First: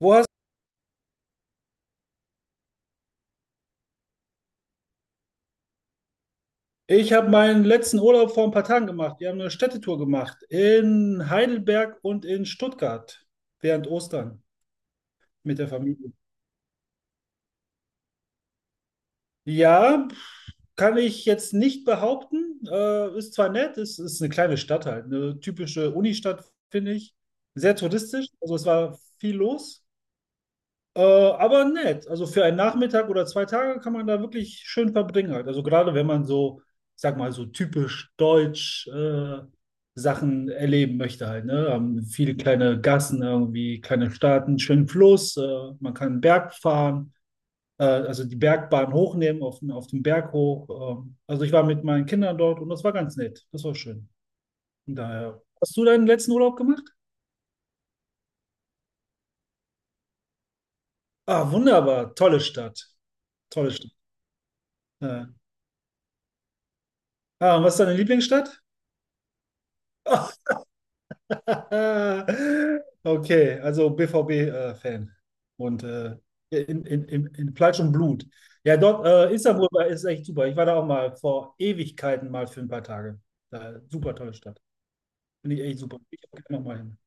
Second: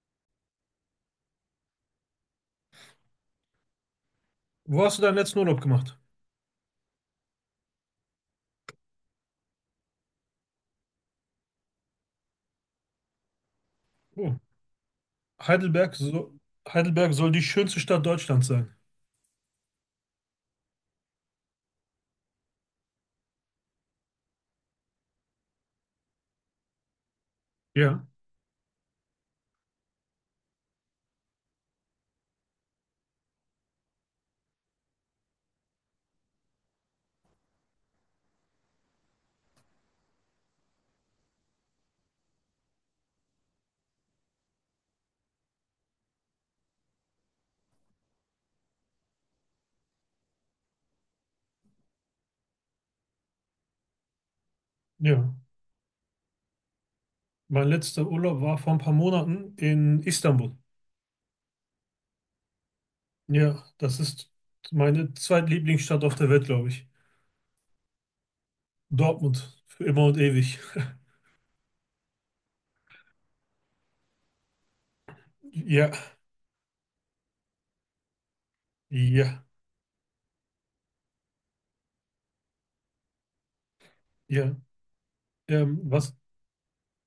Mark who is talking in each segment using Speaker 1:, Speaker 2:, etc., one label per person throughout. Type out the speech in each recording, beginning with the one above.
Speaker 1: Wo hast
Speaker 2: Wo hast du deinen letzten Urlaub gemacht?
Speaker 1: Ich habe meinen letzten Urlaub vor ein paar Tagen gemacht. Wir haben eine Städtetour gemacht in Heidelberg und in Stuttgart während
Speaker 2: Oh,
Speaker 1: Ostern mit der
Speaker 2: Heidelberg,
Speaker 1: Familie.
Speaker 2: so, Heidelberg soll die schönste Stadt Deutschlands sein.
Speaker 1: Ja, kann ich jetzt nicht behaupten. Ist zwar nett, ist eine kleine Stadt halt, eine typische Unistadt, finde ich. Sehr
Speaker 2: Ja,
Speaker 1: touristisch, also es war viel los. Aber nett. Also für einen Nachmittag oder zwei Tage kann man da wirklich schön verbringen halt. Also gerade wenn man so, ich sag mal, so typisch deutsch Sachen erleben möchte halt, ne? Haben viele kleine Gassen irgendwie, kleine Staaten, schönen Fluss, man kann einen Berg fahren, also die Bergbahn hochnehmen, auf, auf den Berg hoch. Also ich war mit meinen Kindern dort und das war ganz nett. Das war schön. Und
Speaker 2: ja.
Speaker 1: daher, hast du deinen letzten Urlaub gemacht?
Speaker 2: Mein letzter Urlaub war vor ein paar Monaten in Istanbul.
Speaker 1: Ah, wunderbar. Tolle Stadt.
Speaker 2: Ja,
Speaker 1: Tolle Stadt.
Speaker 2: das ist meine
Speaker 1: Ja.
Speaker 2: zweitlieblingsstadt auf der Welt, glaube ich.
Speaker 1: Ah, und was ist deine Lieblingsstadt?
Speaker 2: Dortmund, für immer und ewig.
Speaker 1: Okay, also BVB-Fan. Und
Speaker 2: Ja,
Speaker 1: in Fleisch und Blut. Ja, dort,
Speaker 2: ja,
Speaker 1: Istanbul ist echt super. Ich war da auch mal vor Ewigkeiten mal für ein paar Tage. Da, super tolle
Speaker 2: ja.
Speaker 1: Stadt. Finde ich echt super.
Speaker 2: Was,
Speaker 1: Ich auch gerne noch mal hin.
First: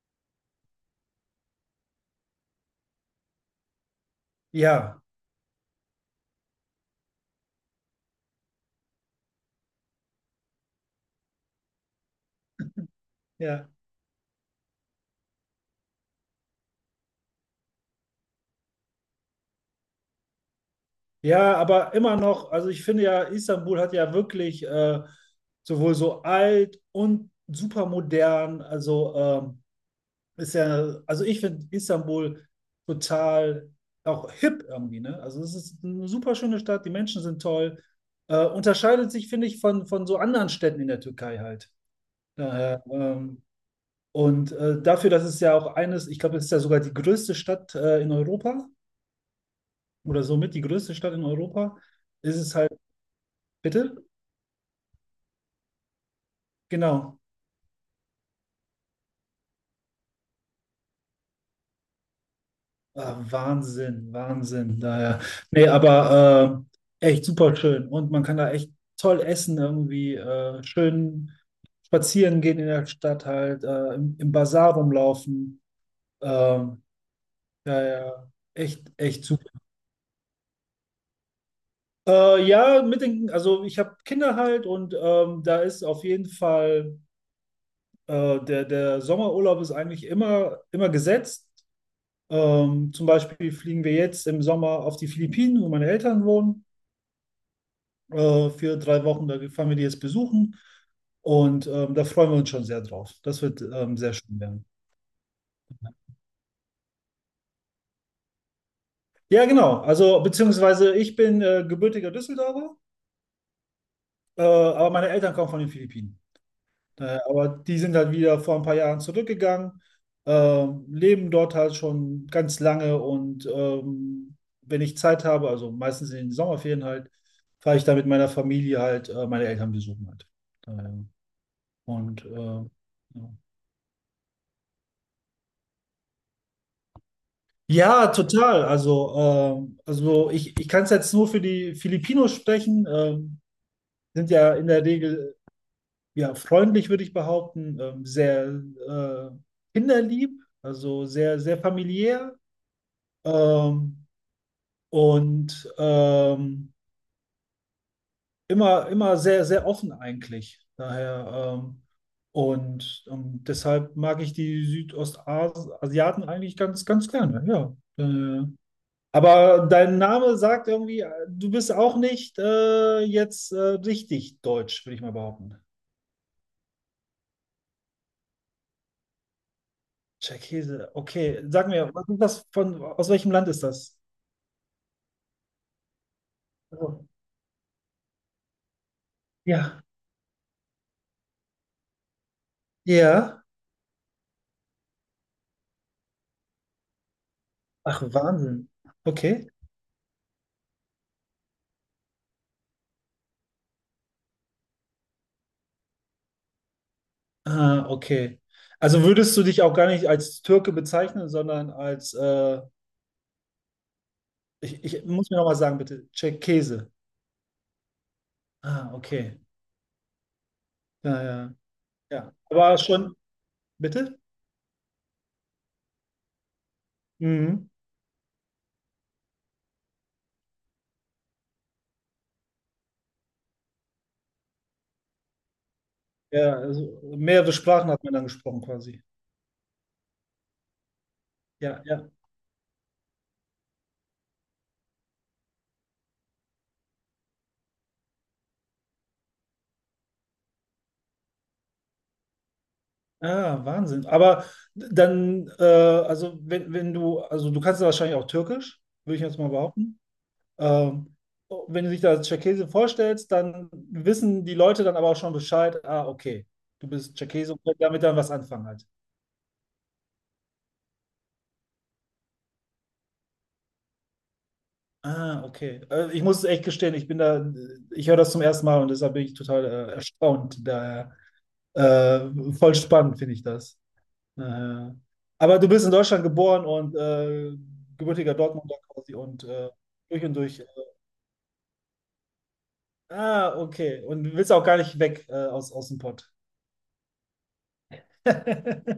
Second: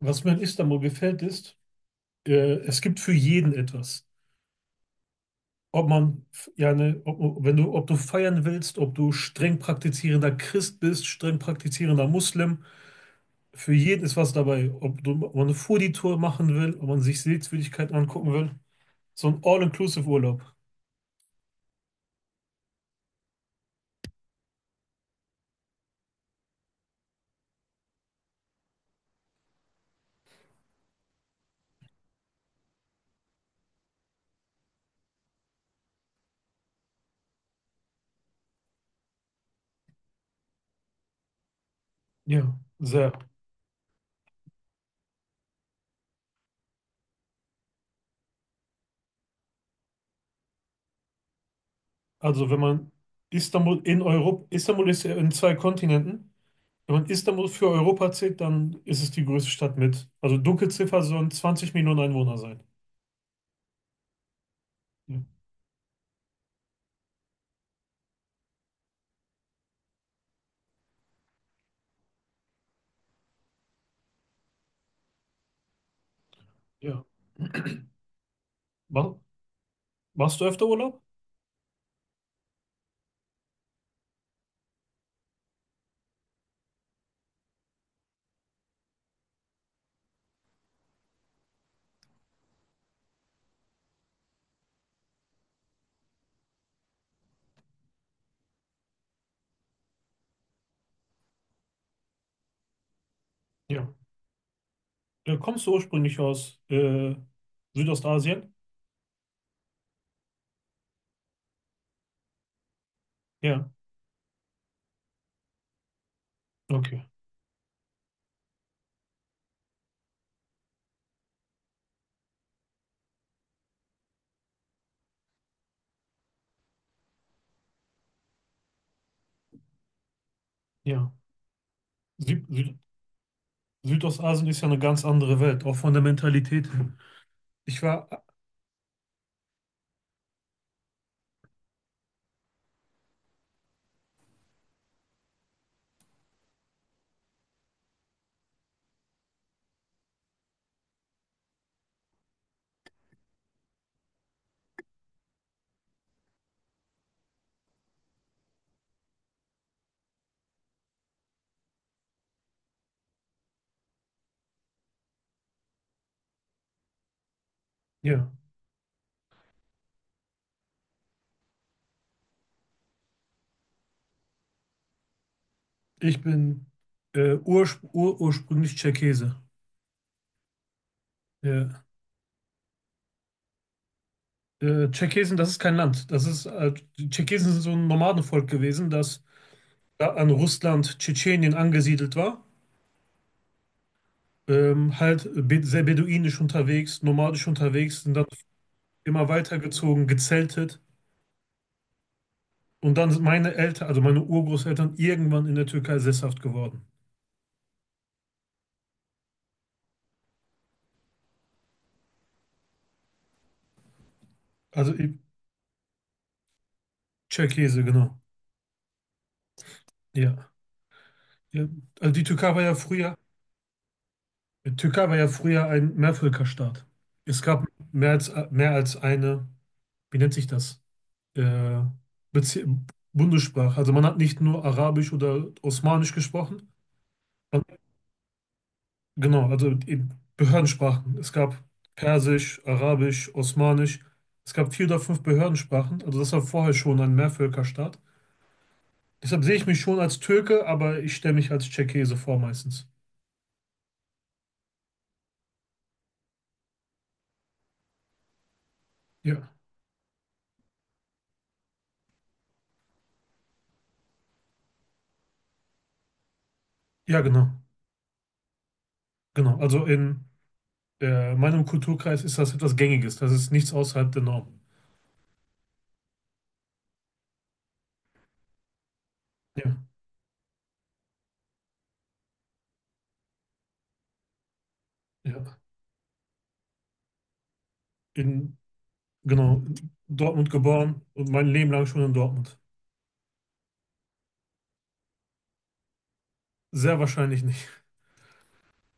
Speaker 2: was mir in Istanbul gefällt, ist, es gibt für jeden etwas.
Speaker 1: Ja,
Speaker 2: Ob man, f- ja, ne, ob, Wenn du, ob du feiern willst, ob du streng praktizierender Christ bist, streng praktizierender Muslim,
Speaker 1: ja.
Speaker 2: für jeden ist was dabei. Ob man eine Foodie-Tour machen will, ob man sich Sehenswürdigkeiten angucken will. So ein All-Inclusive-Urlaub.
Speaker 1: Ja, aber immer noch, also ich finde ja, Istanbul hat ja wirklich sowohl so alt und super modern. Also ist ja, also ich finde Istanbul total auch hip irgendwie, ne? Also es ist eine super schöne Stadt, die Menschen sind toll. Unterscheidet sich, finde ich, von so anderen Städten in der Türkei halt.
Speaker 2: Ja,
Speaker 1: Daher,
Speaker 2: sehr.
Speaker 1: und dafür, dass es ja auch eines, ich glaube, es ist ja sogar die größte Stadt in Europa oder somit die größte Stadt in Europa, ist
Speaker 2: Also
Speaker 1: es
Speaker 2: wenn
Speaker 1: halt,
Speaker 2: man Istanbul in
Speaker 1: bitte?
Speaker 2: Europa, Istanbul ist ja in zwei Kontinenten. Wenn man
Speaker 1: Genau.
Speaker 2: Istanbul für Europa zählt, dann ist es die größte Stadt mit. Also Dunkelziffer sollen 20 Millionen Einwohner sein.
Speaker 1: Ah, Wahnsinn, Wahnsinn.
Speaker 2: Ja.
Speaker 1: Daher. Nee, aber echt super schön. Und man kann da echt toll essen, irgendwie schön spazieren gehen in der Stadt halt, im Basar rumlaufen. Ähm,
Speaker 2: Ja.
Speaker 1: ja, ja,
Speaker 2: Ma-
Speaker 1: echt super.
Speaker 2: Machst du öfter Urlaub?
Speaker 1: Ja, mit den, also ich habe Kinder halt und da ist auf jeden Fall der Sommerurlaub ist eigentlich immer gesetzt. Zum Beispiel fliegen wir jetzt im Sommer auf die Philippinen, wo meine Eltern wohnen. Für drei Wochen. Da fahren wir die jetzt besuchen und da freuen wir uns schon sehr drauf. Das wird
Speaker 2: Ja.
Speaker 1: sehr schön werden.
Speaker 2: Kommst du ursprünglich aus Südostasien?
Speaker 1: Ja, genau. Also, beziehungsweise ich bin gebürtiger Düsseldorfer,
Speaker 2: Ja.
Speaker 1: aber meine Eltern kommen von den Philippinen.
Speaker 2: Okay.
Speaker 1: Aber die sind halt wieder vor ein paar Jahren zurückgegangen, leben dort halt schon ganz lange und wenn ich Zeit habe, also meistens in den Sommerferien halt, fahre ich da mit meiner Familie halt meine Eltern besuchen halt. Äh,
Speaker 2: Ja.
Speaker 1: und äh,
Speaker 2: Süd, Süd,
Speaker 1: ja.
Speaker 2: Südostasien ist ja eine ganz andere Welt, auch von der Mentalität her. Ich
Speaker 1: Ja,
Speaker 2: war,
Speaker 1: total. Also ich kann es jetzt nur für die Filipinos sprechen. Sind ja in der Regel ja freundlich, würde ich behaupten, sehr äh, kinderlieb, also sehr familiär, ähm, und ähm, immer sehr offen eigentlich. Daher deshalb mag ich die Südostasiaten eigentlich ganz gerne. Ja.
Speaker 2: ja,
Speaker 1: Äh, Aber dein Name sagt irgendwie, du bist auch nicht jetzt richtig deutsch, würde ich mal behaupten.
Speaker 2: ich bin ursprünglich Tscherkesse.
Speaker 1: Tscherkesse, okay. Sag
Speaker 2: Ja.
Speaker 1: mir, was ist das von, aus welchem Land ist das?
Speaker 2: Tscherkesen, das ist kein Land. Das ist,
Speaker 1: Oh.
Speaker 2: die Tscherkesen sind so ein Nomadenvolk gewesen, das
Speaker 1: Ja.
Speaker 2: da an Russland, Tschetschenien angesiedelt war.
Speaker 1: Ja.
Speaker 2: Halt be sehr beduinisch unterwegs, nomadisch unterwegs,
Speaker 1: Ach,
Speaker 2: sind dann
Speaker 1: Wahnsinn.
Speaker 2: immer
Speaker 1: Okay.
Speaker 2: weitergezogen, gezeltet. Und dann sind meine Eltern, also meine Urgroßeltern, irgendwann in der Türkei sesshaft geworden.
Speaker 1: Ah, okay. Also würdest du dich auch gar nicht als Türke bezeichnen, sondern als,
Speaker 2: Also
Speaker 1: ich muss mir nochmal sagen, bitte, Tscherkesse.
Speaker 2: Tscherkesse, genau.
Speaker 1: Ah, okay.
Speaker 2: Ja.
Speaker 1: Ja, ja.
Speaker 2: Ja, also die
Speaker 1: Ja.
Speaker 2: Türkei war ja
Speaker 1: Aber schon,
Speaker 2: früher,
Speaker 1: bitte?
Speaker 2: die Türkei war ja früher ein Mehrvölkerstaat. Es gab
Speaker 1: Mhm.
Speaker 2: mehr als eine, wie nennt sich das? Äh, Bezie- Bundessprache. Also man hat nicht nur Arabisch oder Osmanisch
Speaker 1: Ja,
Speaker 2: gesprochen.
Speaker 1: also mehrere
Speaker 2: Man,
Speaker 1: Sprachen hat man dann gesprochen quasi.
Speaker 2: genau, also eben Behördensprachen. Es gab
Speaker 1: Ja, ja.
Speaker 2: Persisch, Arabisch, Osmanisch. Es gab vier oder fünf Behördensprachen. Also das war vorher schon ein Mehrvölkerstaat. Deshalb sehe ich mich schon als Türke, aber ich stelle mich als Tscherkesse vor meistens.
Speaker 1: Ah, Wahnsinn. Aber dann, also wenn du, also du kannst ja wahrscheinlich auch Türkisch, würde ich jetzt mal
Speaker 2: Ja,
Speaker 1: behaupten. Ähm, wenn du dich da als Tscherkesse vorstellst, dann wissen die Leute dann aber auch schon Bescheid, ah, okay, du bist
Speaker 2: ja, genau.
Speaker 1: Tscherkesse und können damit dann was anfangen halt.
Speaker 2: Genau, also in meinem Kulturkreis ist das etwas Gängiges. Das ist nichts außerhalb der Norm.
Speaker 1: Ah, okay. Ich muss es echt gestehen, ich bin da, ich höre das zum ersten Mal und deshalb bin ich total
Speaker 2: Ja,
Speaker 1: erstaunt. Daher äh, voll spannend finde ich das. Naja.
Speaker 2: ja.
Speaker 1: Aber du bist in Deutschland geboren und gebürtiger
Speaker 2: In,
Speaker 1: Dortmunder quasi und
Speaker 2: genau, in
Speaker 1: durch und
Speaker 2: Dortmund
Speaker 1: durch.
Speaker 2: geboren und mein Leben lang schon in Dortmund.
Speaker 1: Ah, okay. Und willst auch gar nicht weg aus dem Pott.
Speaker 2: Sehr wahrscheinlich nicht.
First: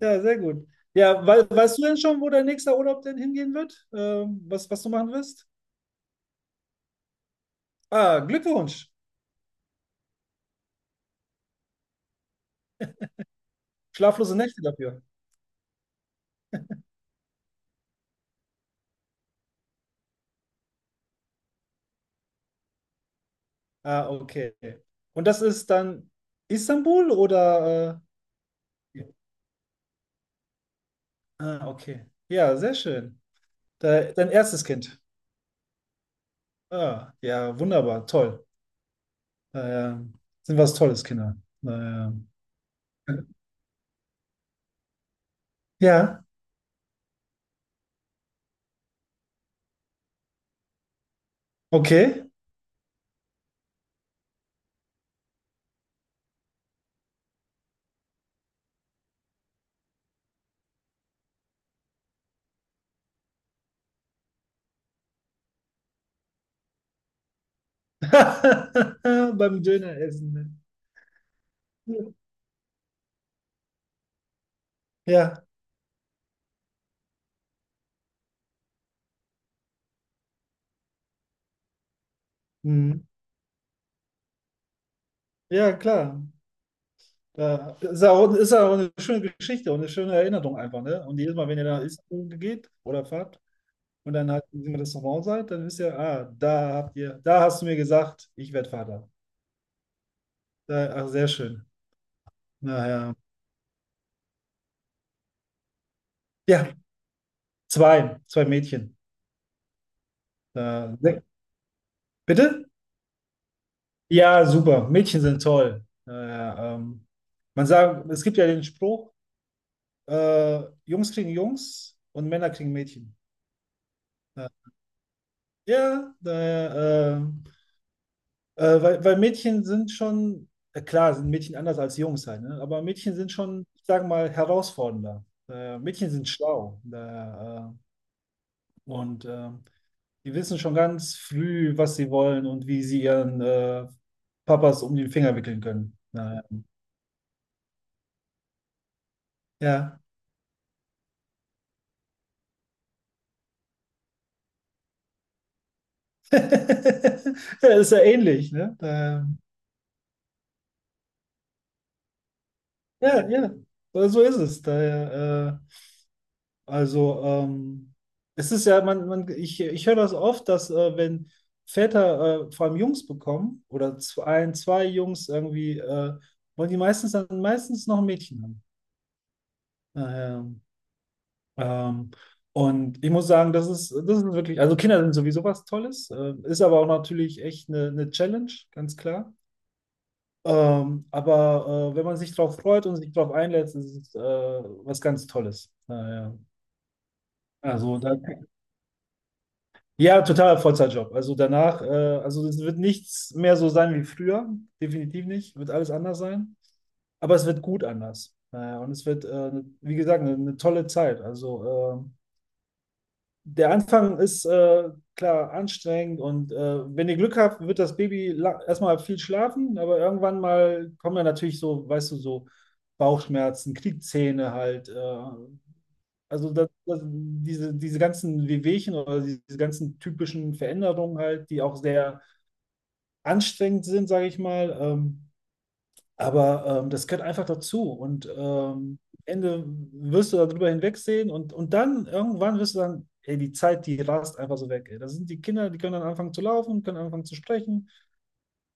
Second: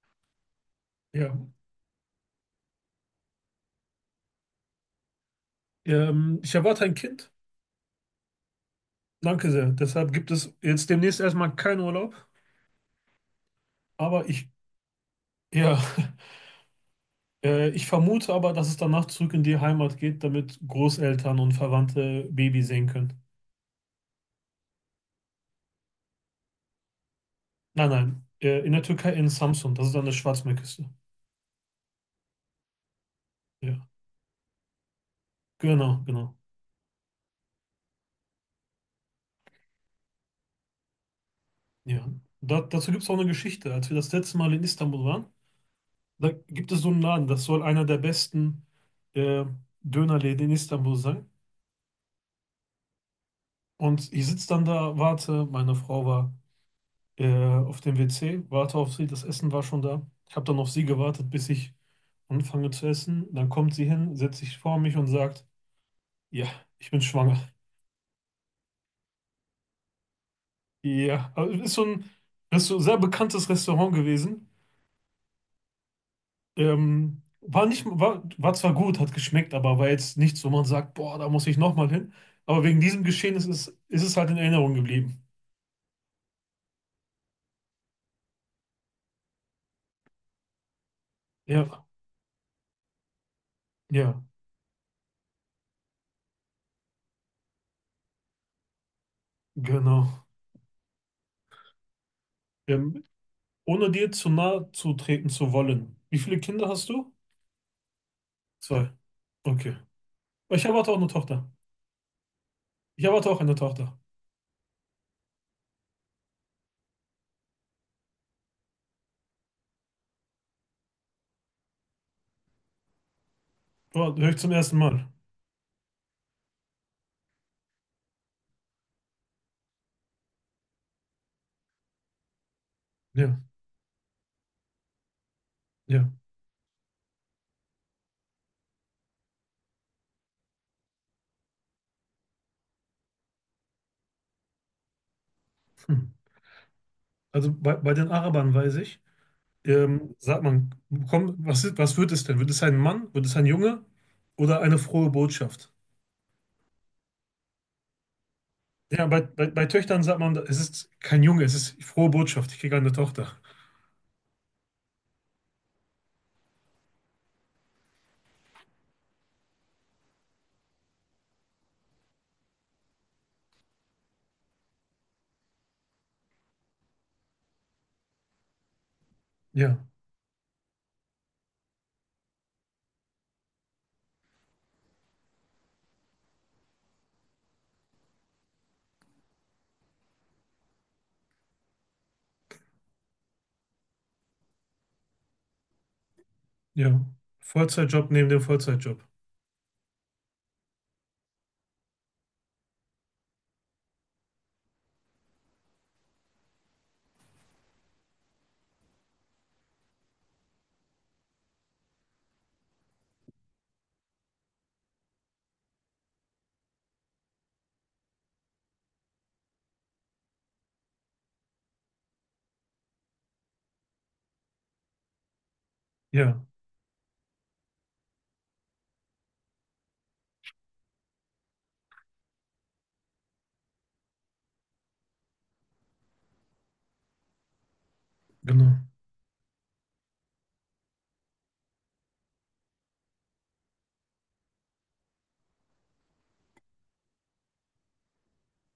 Speaker 1: Ja, sehr gut. Ja,
Speaker 2: Ja.
Speaker 1: weißt du denn schon, wo dein nächster Urlaub denn hingehen wird? Was du machen wirst?
Speaker 2: Ich erwarte ein Kind.
Speaker 1: Ah, Glückwunsch.
Speaker 2: Danke sehr. Deshalb gibt es jetzt demnächst erstmal keinen Urlaub. Aber
Speaker 1: Schlaflose
Speaker 2: ich,
Speaker 1: Nächte dafür.
Speaker 2: ja, ich vermute aber, dass es danach zurück in die Heimat geht, damit Großeltern und Verwandte Baby sehen können.
Speaker 1: Ah, okay. Und das ist dann Istanbul
Speaker 2: Nein,
Speaker 1: oder?
Speaker 2: nein. In der
Speaker 1: Ja.
Speaker 2: Türkei in Samsun. Das ist an der Schwarzmeerküste.
Speaker 1: Ah, okay. Ja, sehr schön.
Speaker 2: Ja.
Speaker 1: Dein erstes Kind.
Speaker 2: Genau, genau.
Speaker 1: Ah, ja, wunderbar, toll. Äh, Sind was Tolles, Kinder.
Speaker 2: Ja,
Speaker 1: Naja.
Speaker 2: da, dazu gibt es auch eine Geschichte. Als wir das letzte Mal in Istanbul waren,
Speaker 1: Ja,
Speaker 2: da gibt es so einen Laden, das soll einer der besten äh, Dönerläden in Istanbul sein.
Speaker 1: okay.
Speaker 2: Und ich sitze dann da, warte, meine Frau war auf dem WC, warte auf sie, das Essen war schon da. Ich habe dann auf sie gewartet, bis ich anfange zu essen. Dann kommt sie hin, setzt sich vor mich und sagt, ja, ich bin schwanger.
Speaker 1: Beim Döner essen, ne?
Speaker 2: Ja, also ist so ein, ist so ein sehr bekanntes Restaurant gewesen.
Speaker 1: Ja,
Speaker 2: War nicht, war, war zwar gut, hat geschmeckt, aber war jetzt nichts, wo man sagt, boah, da muss ich nochmal hin. Aber wegen
Speaker 1: mhm.
Speaker 2: diesem Geschehen ist es halt in Erinnerung geblieben.
Speaker 1: Ja, klar. Da ist ja auch eine schöne Geschichte und eine schöne Erinnerung einfach, ne? Und jedes Mal, wenn ihr nach
Speaker 2: Ja,
Speaker 1: Istanbul geht oder fahrt und
Speaker 2: ja,
Speaker 1: dann halt im Restaurant seid, dann wisst ihr, ah, da habt ihr, da hast du mir gesagt, ich werde Vater.
Speaker 2: genau.
Speaker 1: Da, ach, sehr schön.
Speaker 2: Ähm,
Speaker 1: Naja.
Speaker 2: ohne dir zu nahe zu treten zu wollen. Wie viele Kinder
Speaker 1: Ja,
Speaker 2: hast du?
Speaker 1: zwei, zwei
Speaker 2: Zwei.
Speaker 1: Mädchen.
Speaker 2: Okay. Ich erwarte auch
Speaker 1: Da,
Speaker 2: eine Tochter.
Speaker 1: bitte?
Speaker 2: Ich erwarte auch eine Tochter.
Speaker 1: Ja, super. Mädchen sind toll. Man sagt, es gibt ja den Spruch, Jungs kriegen Jungs und Männer kriegen Mädchen.
Speaker 2: Boah, höre ich
Speaker 1: Ja,
Speaker 2: zum ersten Mal.
Speaker 1: ja da, äh, weil Mädchen sind schon, klar, sind Mädchen anders als Jungs halt, ne? Aber Mädchen sind
Speaker 2: Ja,
Speaker 1: schon, ich sag mal, herausfordernder.
Speaker 2: ja.
Speaker 1: Mädchen sind schlau. Da, äh, und äh, die wissen schon ganz früh, was sie wollen und wie sie ihren Papas um den Finger wickeln können.
Speaker 2: Hm.
Speaker 1: Na,
Speaker 2: Also bei den Arabern weiß ich,
Speaker 1: ja.
Speaker 2: sagt man, komm, was wird es denn? Wird es ein Mann? Wird es ein Junge? Oder eine frohe Botschaft?
Speaker 1: Ja, ist ja ähnlich, ne?
Speaker 2: Ja,
Speaker 1: Da,
Speaker 2: bei Töchtern sagt man, es ist kein Junge, es ist frohe Botschaft, ich kriege eine
Speaker 1: ja,
Speaker 2: Tochter.
Speaker 1: ja, so ist es. Daher, also, ähm, es ist ja, ich höre das oft, dass wenn Väter vor allem Jungs bekommen oder ein, zwei Jungs irgendwie, wollen die meistens dann meistens noch ein Mädchen haben.
Speaker 2: Ja,
Speaker 1: Daher, ähm, und ich muss sagen, das ist wirklich, also Kinder sind sowieso was Tolles, ist aber auch natürlich echt eine Challenge, ganz klar. Wenn man sich drauf freut und sich drauf einlässt, ist es was ganz Tolles. Naja.
Speaker 2: ja.
Speaker 1: Also,
Speaker 2: Vollzeitjob
Speaker 1: da,
Speaker 2: neben dem Vollzeitjob.
Speaker 1: ja, totaler Vollzeitjob. Also danach, also es wird nichts mehr so sein wie früher. Definitiv nicht. Wird alles anders sein. Aber es wird gut anders. Naja, und es wird, wie gesagt, eine tolle Zeit. Also ähm, der Anfang ist klar anstrengend und wenn ihr Glück habt, wird das Baby erstmal viel schlafen, aber irgendwann mal kommen ja natürlich so, weißt du, so Bauchschmerzen, Kniezähne halt.
Speaker 2: Ja,
Speaker 1: Also diese ganzen Wehwehchen oder diese ganzen typischen Veränderungen halt, die auch sehr anstrengend sind, sage ich mal. Das gehört einfach dazu. Und
Speaker 2: genau.
Speaker 1: am Ende wirst du darüber hinwegsehen und dann irgendwann wirst du sagen, ey, die Zeit, die rast einfach so weg. Ey. Da sind die Kinder, die können dann anfangen zu laufen, können anfangen zu sprechen,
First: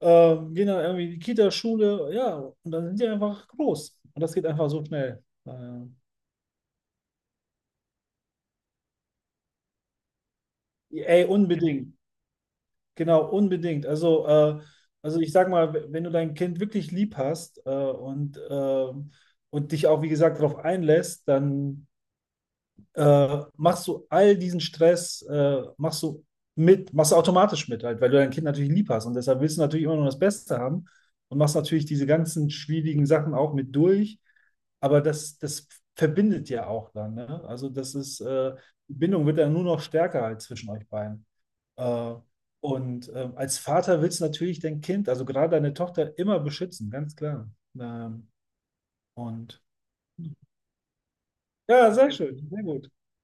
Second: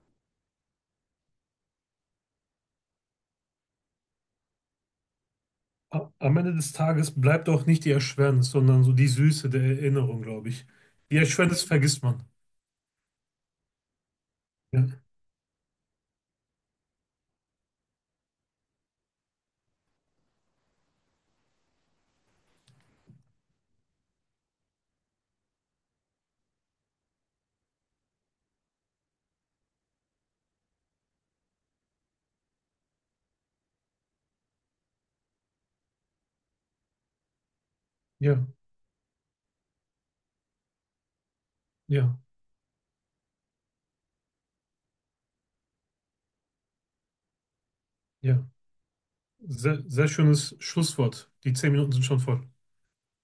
Speaker 1: gehen dann irgendwie in die Kita, Schule, ja, und dann sind die einfach groß. Und das geht einfach so schnell.
Speaker 2: Am Ende des Tages bleibt auch nicht die Erschwernis, sondern so die Süße der Erinnerung, glaube ich. Die
Speaker 1: Ey,
Speaker 2: Erschwernis
Speaker 1: unbedingt.
Speaker 2: vergisst man.
Speaker 1: Genau, unbedingt. Also,
Speaker 2: Ja,
Speaker 1: ich sag mal, wenn du dein Kind wirklich lieb hast und dich auch, wie gesagt, darauf einlässt, dann machst du all diesen Stress, machst du mit, machst du automatisch mit, halt, weil du dein Kind natürlich lieb hast und deshalb willst du natürlich immer nur das Beste haben und machst natürlich diese ganzen schwierigen Sachen auch mit durch, aber das verbindet ja auch dann, ne? Also das ist,
Speaker 2: ja,
Speaker 1: die Bindung wird dann nur noch stärker halt zwischen euch beiden. Äh,
Speaker 2: ja,
Speaker 1: Als Vater willst du natürlich dein Kind, also gerade deine Tochter, immer beschützen, ganz klar. Ähm,
Speaker 2: ja.
Speaker 1: und
Speaker 2: Sehr, sehr schönes Schlusswort. Die zehn
Speaker 1: ja,
Speaker 2: Minuten sind
Speaker 1: sehr
Speaker 2: schon voll.
Speaker 1: schön, sehr gut.